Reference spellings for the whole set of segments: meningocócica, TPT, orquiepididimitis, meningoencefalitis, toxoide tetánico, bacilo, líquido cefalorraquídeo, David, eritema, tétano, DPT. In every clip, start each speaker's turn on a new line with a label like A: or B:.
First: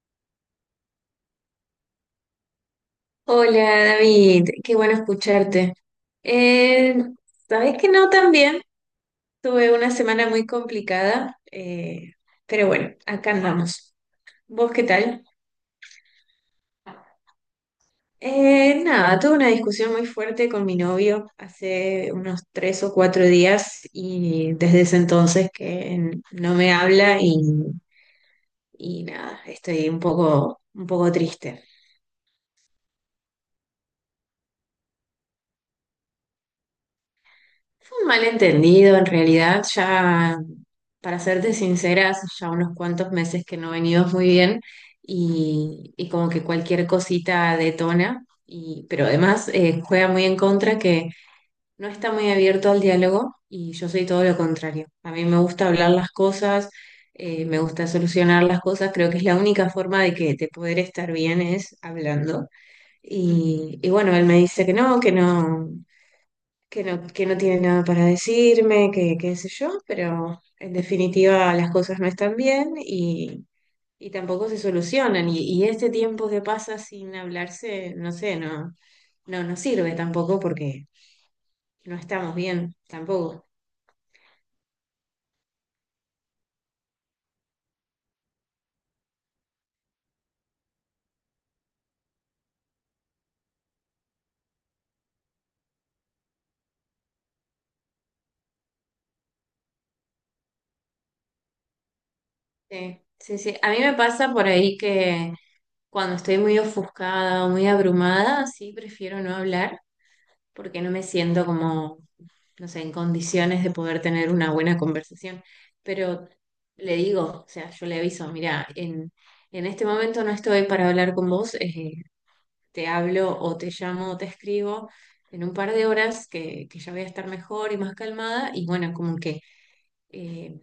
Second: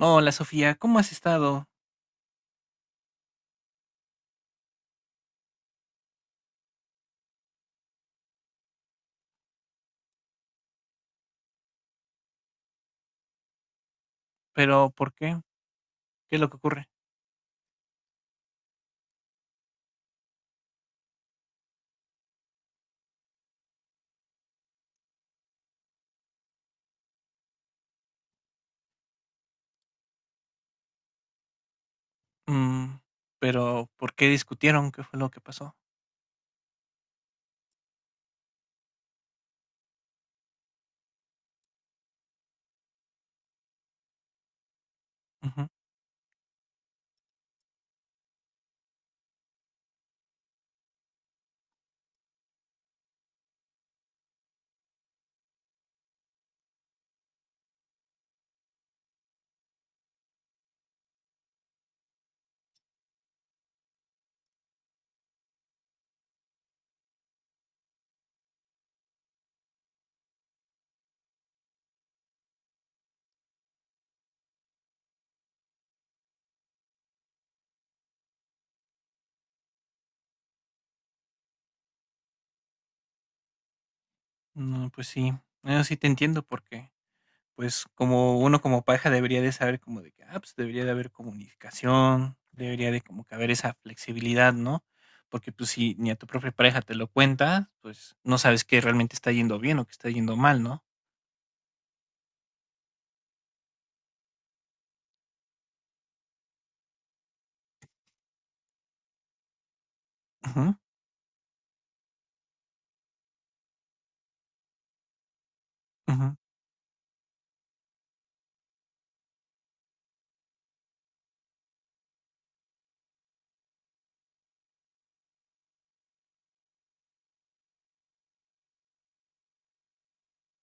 A: Hola Sofía, ¿cómo has estado?
B: Hola David, qué bueno escucharte. Eh, sabes que no también, tuve una semana muy complicada, pero bueno, acá andamos. ¿Vos qué
A: ¿Pero por
B: tal?
A: qué? ¿Qué es lo que ocurre?
B: Nada, tuve una discusión muy fuerte con mi novio hace unos tres o cuatro días y desde ese entonces que no me habla y nada, estoy un poco triste.
A: Mm, ¿pero por qué discutieron? ¿Qué fue lo que pasó?
B: Fue un malentendido, en realidad, ya, para serte sincera, hace ya unos cuantos meses que no venimos muy bien
A: Ujú.
B: y como que cualquier cosita detona, y, pero además juega muy en contra que no está muy abierto al diálogo y yo soy todo lo contrario. A mí me gusta hablar las cosas, me gusta solucionar las cosas, creo que es la única forma de que de poder estar bien es hablando. Y bueno, él me dice que no, que no, que no tiene nada para decirme, que qué sé yo, pero en definitiva las cosas no están bien y tampoco se solucionan. Y este tiempo que pasa sin hablarse, no sé, no, no nos sirve tampoco porque no estamos bien tampoco.
A: No, pues sí, no, sí te entiendo porque, pues como uno como pareja debería de saber como de que, ah, pues debería de haber comunicación, debería de como que haber esa flexibilidad, ¿no? Porque pues si ni a tu propia pareja te lo cuenta, pues no sabes que realmente está yendo bien o que está yendo mal, ¿no?
B: Sí, sí, sí. A mí me pasa por ahí que cuando estoy muy ofuscada o muy abrumada, sí prefiero no hablar
A: Ujú,
B: porque no me siento como no sé, en condiciones de poder tener una buena conversación. Pero
A: ujú.
B: le digo, o sea, yo le aviso, mira, en este momento no estoy para hablar con vos, te hablo o te llamo o te escribo en un par de horas que ya voy a estar mejor y más calmada. Y bueno, como que eh,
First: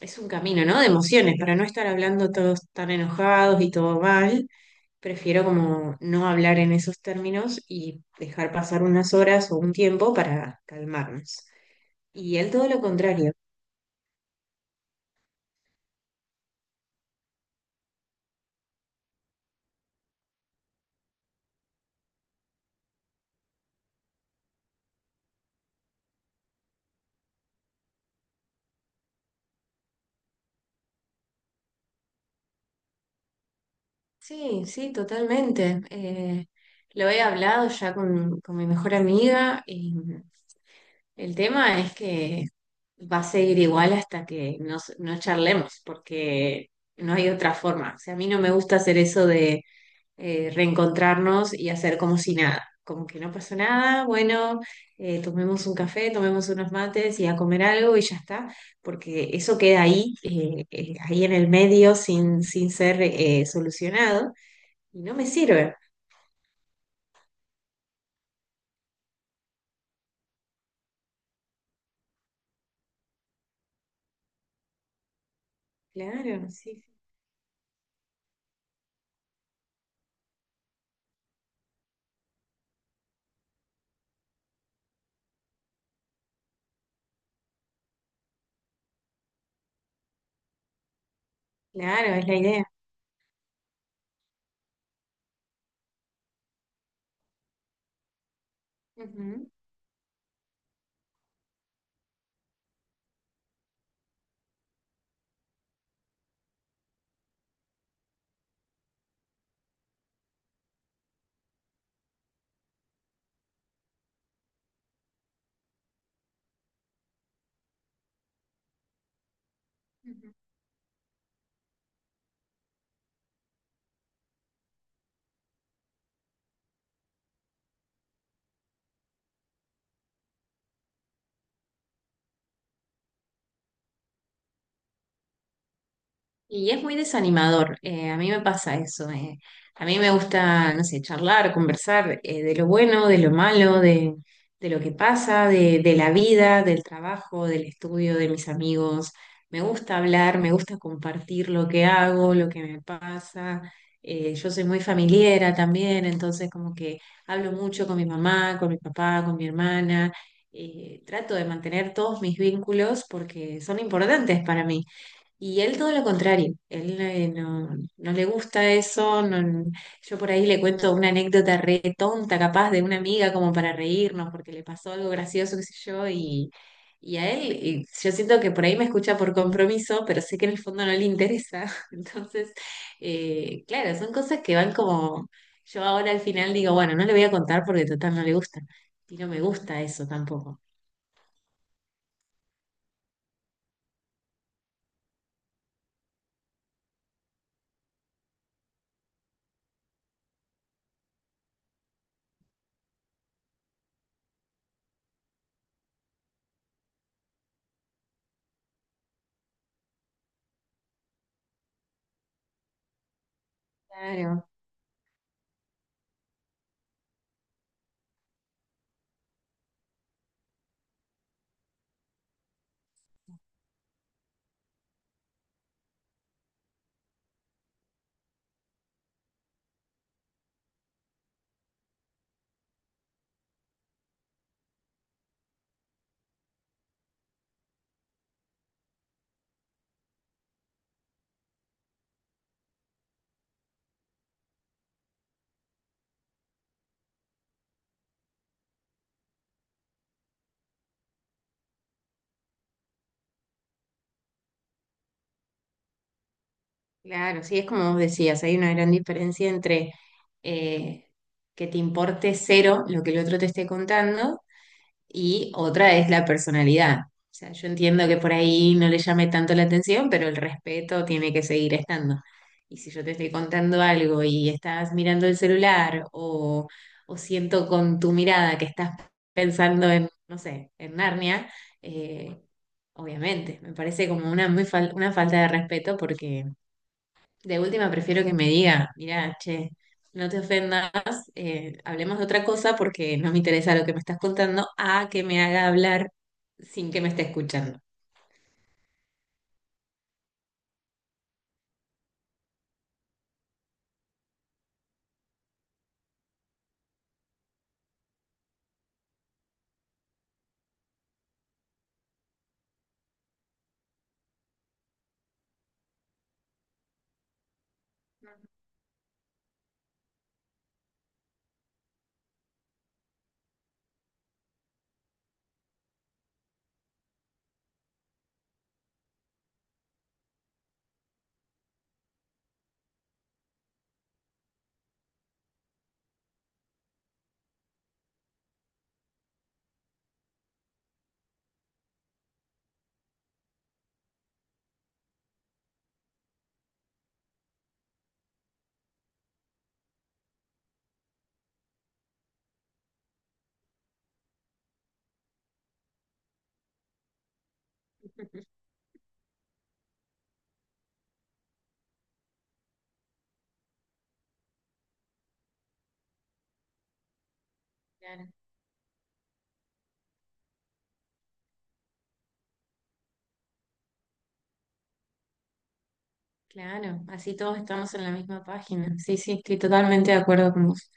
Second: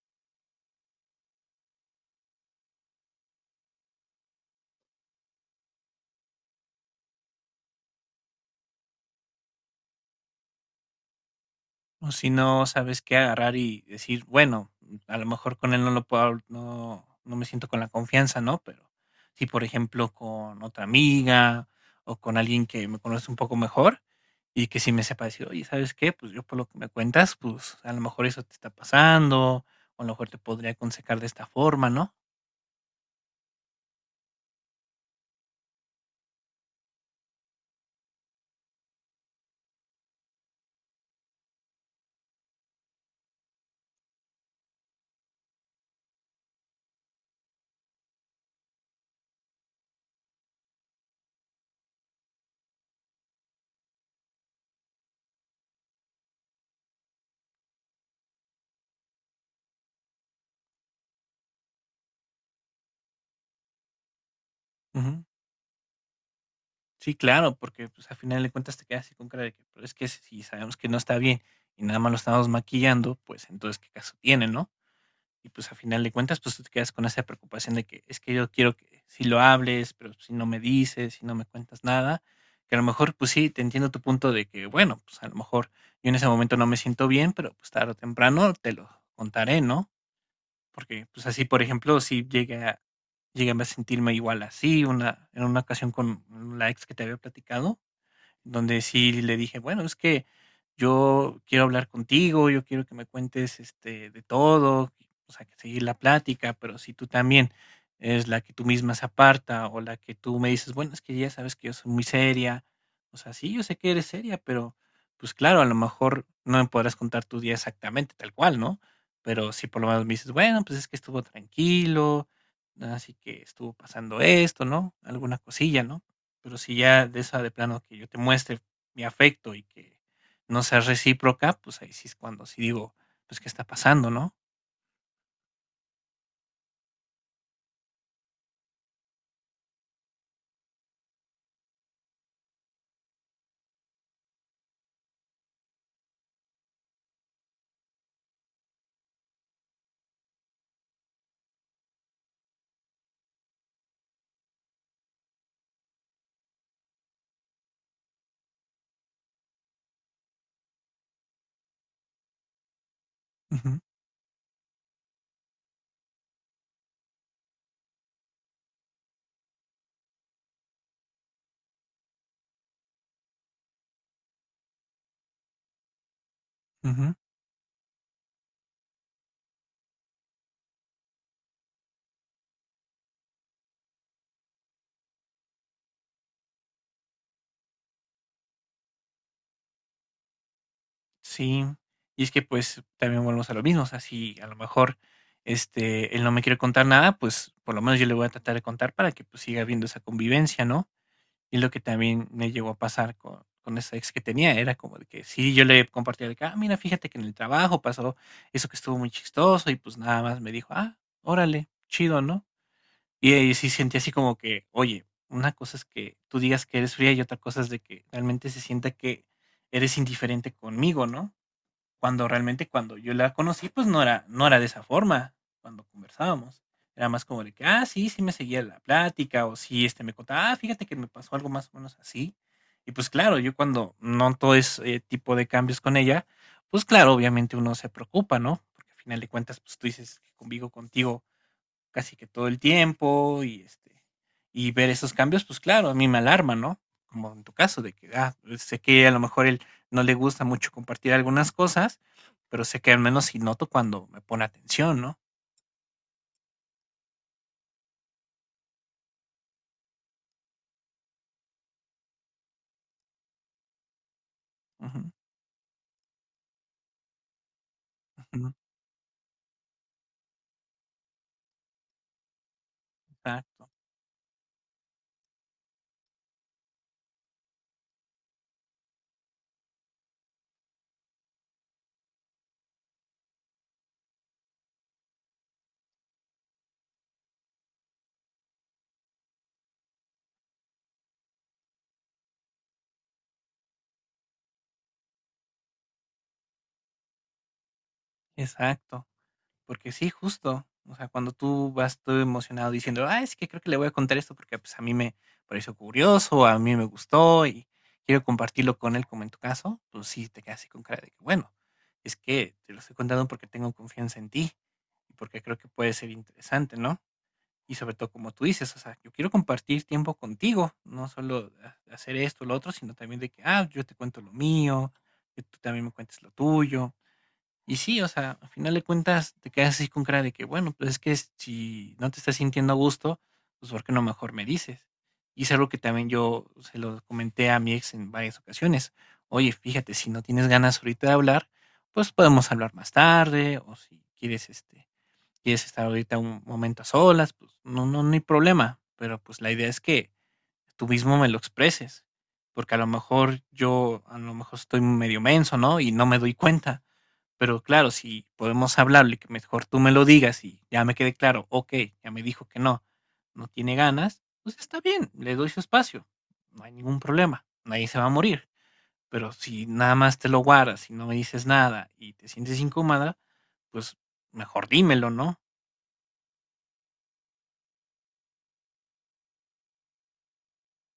B: es un camino, ¿no? De emociones, para no estar hablando todos tan enojados y todo mal. Prefiero como no hablar en esos términos y dejar pasar unas horas o un tiempo para calmarnos.
A: O si
B: Y él
A: no
B: todo lo
A: sabes qué
B: contrario.
A: agarrar y decir, bueno, a lo mejor con él no lo puedo, no, no me siento con la confianza, ¿no? Pero si, por ejemplo, con otra amiga o con alguien que me conoce un poco mejor y que sí me sepa decir, oye, ¿sabes qué? Pues yo por lo que me cuentas, pues a lo mejor eso te está pasando, o a lo mejor te podría aconsejar de esta forma, ¿no?
B: Sí, sí, totalmente. Lo he hablado ya con mi mejor amiga y el tema es que va a seguir igual hasta que no charlemos, porque no hay otra forma. O sea, a mí no me gusta hacer eso reencontrarnos y hacer como si nada, como que no pasó nada, bueno, tomemos un café, tomemos unos mates y a comer algo y ya está, porque eso queda ahí, ahí en el medio sin, sin ser solucionado y no
A: Ujú.
B: me sirve.
A: Sí, claro, porque pues al final de cuentas te quedas así con cara de que, pero es que si sabemos que no está bien y nada más lo estamos maquillando, pues entonces, ¿qué caso tiene, no? Y pues, a final de cuentas,
B: Claro,
A: pues, tú te
B: sí,
A: quedas con esa preocupación de que es que yo quiero que si lo hables, pero si no me dices, si no me cuentas nada, que a lo mejor, pues sí, te entiendo tu punto de que, bueno, pues, a lo mejor yo en ese momento no me siento bien, pero, pues, tarde o temprano te lo contaré, ¿no? Porque, pues, así, por ejemplo,
B: claro,
A: sí
B: es la
A: llegué
B: idea.
A: a llegué a sentirme igual así, una en una ocasión con la ex que te había platicado donde sí le
B: Ujú,
A: dije, bueno, es que yo quiero hablar contigo, yo quiero que me cuentes este, de todo, o sea, que seguir la plática, pero si tú también es la que tú misma se aparta o la que tú me dices, bueno, es que ya sabes que yo soy muy seria, o sea, sí, yo sé que eres seria, pero pues claro, a lo mejor no me podrás contar tu día exactamente tal cual, ¿no? Pero si por lo menos me dices,
B: ujú.
A: bueno, pues es que estuvo tranquilo, así que estuvo pasando esto, ¿no? Alguna cosilla, ¿no? Pero si ya de esa de plano que yo te muestre mi afecto y que no sea recíproca, pues ahí sí es cuando sí digo, pues, ¿qué está pasando, no?
B: Y es muy desanimador, a mí me pasa eso. A mí me gusta, no sé, charlar, conversar de lo bueno, de lo malo, de lo que pasa, de la vida, del trabajo, del estudio, de mis amigos. Me gusta hablar, me gusta compartir lo que hago, lo que me pasa. Yo soy muy familiera también, entonces como que hablo mucho con mi mamá, con mi papá, con mi hermana. Trato de mantener todos mis vínculos porque
A: Ujú,
B: son importantes para mí. Y él todo lo contrario, él no, no le gusta eso, yo por ahí le cuento una anécdota re tonta capaz de una amiga como para reírnos porque le pasó algo gracioso, qué sé yo,
A: ujú.
B: y a él y yo siento que por ahí me escucha por compromiso, pero sé que en el fondo no le interesa. Entonces, claro, son cosas que van como, yo ahora al final digo, bueno, no le voy a contar porque total no le gusta, y no me gusta eso tampoco.
A: Sí. Y es que, pues, también volvemos a lo mismo, o sea, si a lo mejor, este, él no me quiere contar nada, pues, por lo menos yo le voy a tratar de contar para que, pues, siga habiendo esa convivencia, ¿no? Y lo que también me llegó a pasar con esa ex que tenía, era como de que sí, yo le compartía de que: "Ah, mira, fíjate que en el trabajo pasó eso que estuvo muy chistoso", y pues nada más me dijo: "Ah, órale, chido", ¿no? Y ahí sí sentí así como
B: Claro.
A: que, oye, una cosa es que tú digas que eres fría y otra cosa es de que realmente se sienta que eres indiferente conmigo, ¿no? Cuando realmente cuando yo la conocí, pues no era, no era de esa forma cuando conversábamos. Era más como de que, ah, sí, sí me seguía la plática, o sí, este me contaba, ah, fíjate que me pasó algo más o menos así. Y pues claro, yo cuando noto ese tipo de cambios con ella, pues claro, obviamente uno se preocupa, ¿no? Porque al final de cuentas, pues tú dices que convivo contigo casi que todo el tiempo y este y ver esos cambios, pues claro, a mí me alarma, ¿no? Como en tu caso de que ah, sé que a lo mejor él no le gusta mucho compartir algunas cosas, pero sé que al menos sí noto cuando me pone atención, ¿no?
B: Claro, sí, es como vos decías, hay una gran diferencia entre eh, que te importe cero lo que el otro te esté contando
A: Ujú,
B: y otra es la personalidad. O sea, yo entiendo que por
A: ujú,
B: ahí no le llame tanto la atención, pero el respeto tiene que seguir estando. Y si yo te estoy
A: exacto,
B: contando algo y estás mirando el celular o siento con tu mirada que estás pensando en, no sé, en Narnia, eh, obviamente, me parece como una, una falta de respeto porque de última prefiero que me diga, mirá, che, no te ofendas, hablemos de otra cosa porque no me interesa lo que me estás contando, a que me haga hablar sin que me esté escuchando.
A: exacto. Porque sí, justo. O sea, cuando tú vas todo emocionado diciendo, ah, es que creo que le voy a contar esto porque pues a mí me pareció curioso, a mí me gustó y quiero compartirlo con él como en tu caso, pues sí, te quedas así con cara de que, bueno, es que te lo estoy contando porque tengo confianza en ti y porque creo que puede ser interesante, ¿no? Y sobre todo como tú dices, o sea, yo quiero compartir tiempo contigo, no solo hacer esto o lo otro, sino también de que, ah, yo te cuento lo mío, que tú también me cuentes lo tuyo y sí, o sea, al final de cuentas te quedas así con cara de que, bueno, pues es que si no te estás sintiendo a gusto, pues ¿por qué no mejor me dices? Y es algo que también yo se lo comenté a mi ex en varias ocasiones. Oye, fíjate, si no tienes ganas ahorita de hablar, pues podemos hablar más tarde, o si quieres, este, quieres estar ahorita un momento a solas, pues no, no, no hay problema. Pero pues la idea es que tú mismo me lo expreses, porque a lo mejor yo, a lo mejor estoy medio menso, ¿no? Y no me doy cuenta pero claro, si podemos hablarlo y que mejor tú me lo digas y ya me quede claro, okey, ya me dijo que no, no tiene ganas, pues está bien, le doy su espacio, no hay ningún problema, nadie se va a
B: Claro,
A: morir. Pero si nada más te lo guardas y no me dices nada y te sientes incómoda, pues mejor dímelo, ¿no?
B: claro, así todos estamos en la misma página. Sí, sí, estoy totalmente de acuerdo con vos.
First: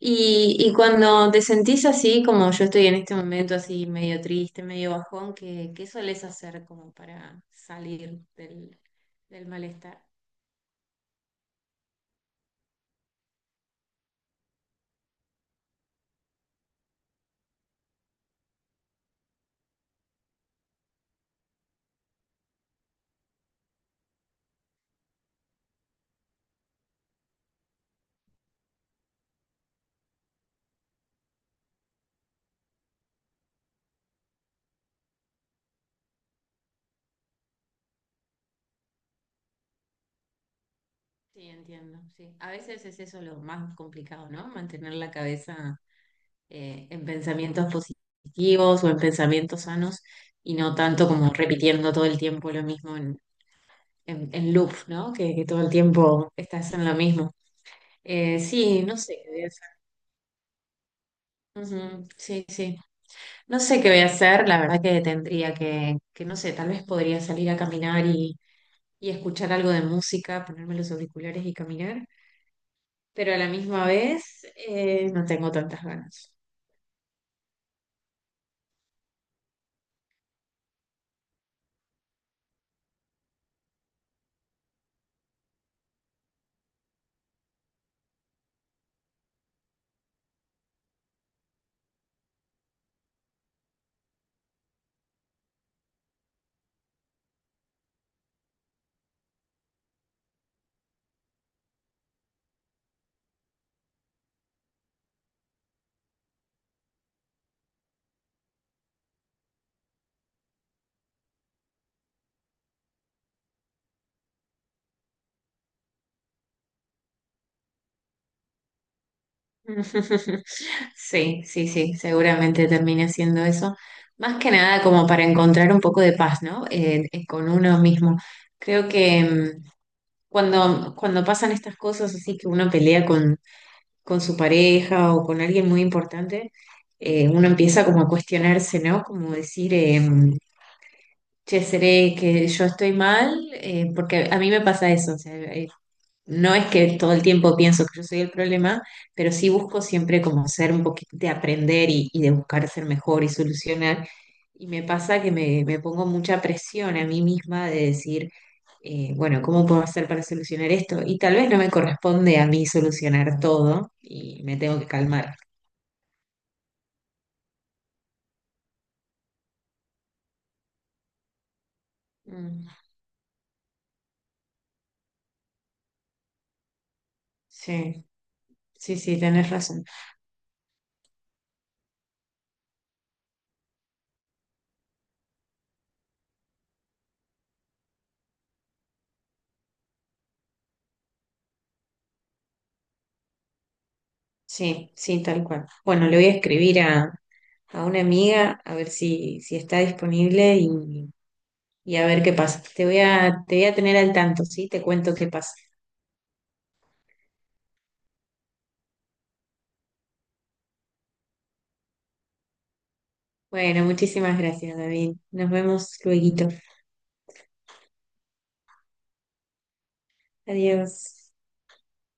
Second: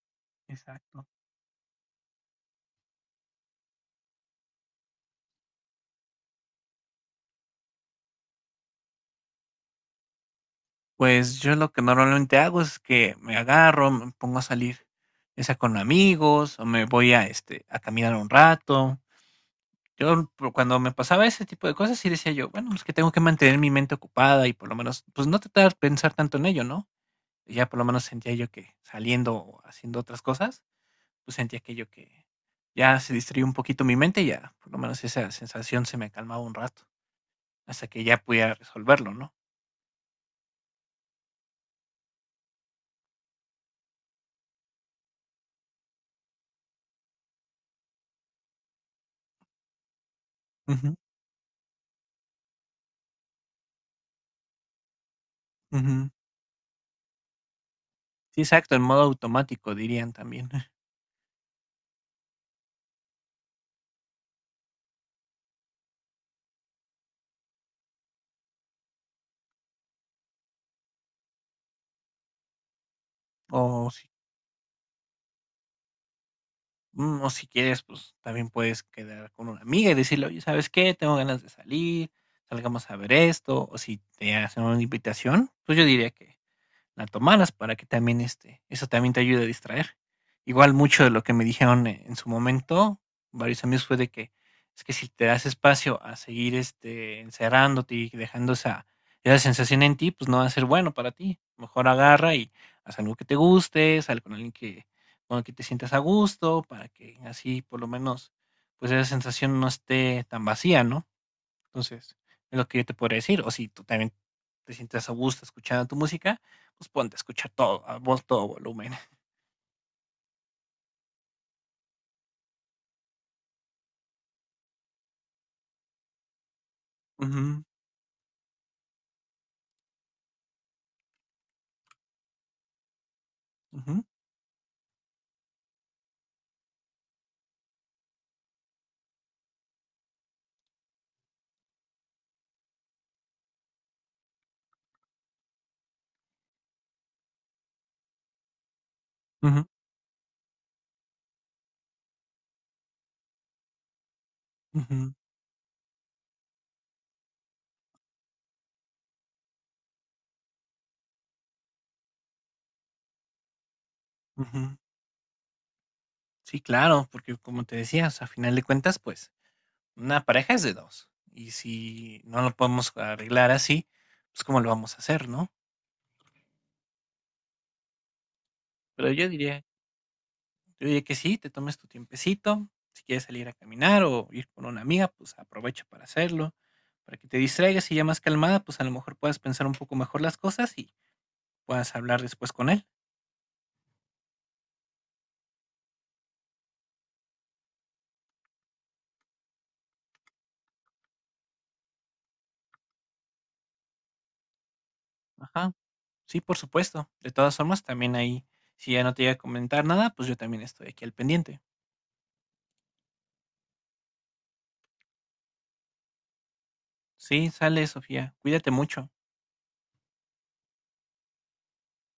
B: Y
A: Exacto.
B: cuando te sentís así, como yo estoy en este momento, así medio triste, medio bajón, ¿qué, qué solés hacer como para salir del malestar?
A: Pues yo lo que normalmente hago es que me agarro, me pongo a salir, ya sea con amigos o me voy a, este, a caminar un rato. Yo, cuando me pasaba ese tipo de cosas, sí decía yo, bueno, es que tengo que mantener mi mente ocupada y por lo menos, pues no tratar de pensar tanto en ello, ¿no? Ya por lo menos sentía yo que saliendo o haciendo otras cosas, pues sentía aquello que ya se distraía un poquito mi mente y ya por lo menos esa sensación se me calmaba un rato, hasta que ya pudiera resolverlo, ¿no?
B: Sí, entiendo, sí. A veces es eso lo más complicado, ¿no? Mantener la cabeza en pensamientos positivos o en pensamientos sanos y no
A: Ujú,
B: tanto como repitiendo todo el tiempo lo mismo en loop, ¿no? Que todo el
A: ujú.
B: tiempo estás en lo mismo.
A: Sí, exacto, en
B: Sí, no
A: modo
B: sé qué voy a hacer.
A: automático dirían también.
B: Ujú, sí, sí. No sé qué voy a hacer. La verdad que tendría que no sé, tal vez podría salir a caminar y escuchar algo de música, ponerme los auriculares y caminar. Pero a la misma
A: O si
B: vez no tengo tantas ganas.
A: Mm, o si quieres, pues, también puedes quedar con una amiga y decirle: "Oye, ¿sabes qué? Tengo ganas de salir, salgamos a ver esto", o si te hacen una invitación, pues, yo diría que la tomaras para que también este, eso también te ayude a distraer. Igual mucho de lo que me dijeron en su momento, varios amigos, fue de que es que si te das espacio a seguir este, encerrándote y dejando esa, esa sensación en ti, pues no va a ser bueno para ti. Mejor agarra y haz algo que te guste, sal con alguien que, con el que te sientas a gusto, para que así por lo menos pues esa sensación no esté tan vacía, ¿no? Entonces, es lo que yo te podría decir. O si tú también te sientas a gusto escuchando tu música, pues ponte a escuchar todo, a vol todo volumen.
B: Sí, sí, sí, seguramente termine haciendo eso. Más que nada como para encontrar un poco de paz, ¿no? Con
A: Ujú,
B: uno mismo. Creo que cuando, cuando pasan estas cosas así que uno pelea
A: ujú,
B: con su pareja o con alguien muy importante, uno empieza como a cuestionarse, ¿no? Como decir, che, ¿seré que yo estoy mal? Porque a mí me pasa eso, o sea, no es que todo el tiempo pienso que yo soy el problema, pero sí
A: ujú,
B: busco siempre como ser un poquito de aprender y de buscar ser mejor y solucionar. Y me
A: ujú,
B: pasa que me pongo mucha presión a mí misma de decir, bueno, ¿cómo puedo hacer para solucionar esto? Y tal vez no me corresponde a mí solucionar todo y me
A: ujú.
B: tengo que calmar.
A: Sí, claro, porque como te decía, o sea, a final de cuentas, pues, una pareja es de 2 y si no lo
B: Mm,
A: podemos arreglar así, pues, ¿cómo lo vamos a hacer, no?
B: sí, sí,
A: Pero
B: sí, tenés razón.
A: yo diría que sí, te tomes tu tiempecito, si quieres salir a caminar o ir con una amiga, pues, aprovecha para hacerlo, para que te distraigas y ya más calmada, pues, a lo mejor puedas pensar un poco mejor las cosas y puedas hablar después con él.
B: Sí, sí, tal cual. Bueno, le voy a escribir a una amiga a ver si, si está disponible y a ver qué pasa. Te voy a tener al tanto, ¿sí? Te cuento qué pasa.
A: Ajá. Sí, por supuesto. De todas formas, también ahí, si ya no te llega a comentar nada, pues yo también estoy aquí al pendiente.
B: Bueno, muchísimas gracias, David. Nos vemos luego.
A: Sí, sale, Sofía. Cuídate mucho.
B: Adiós.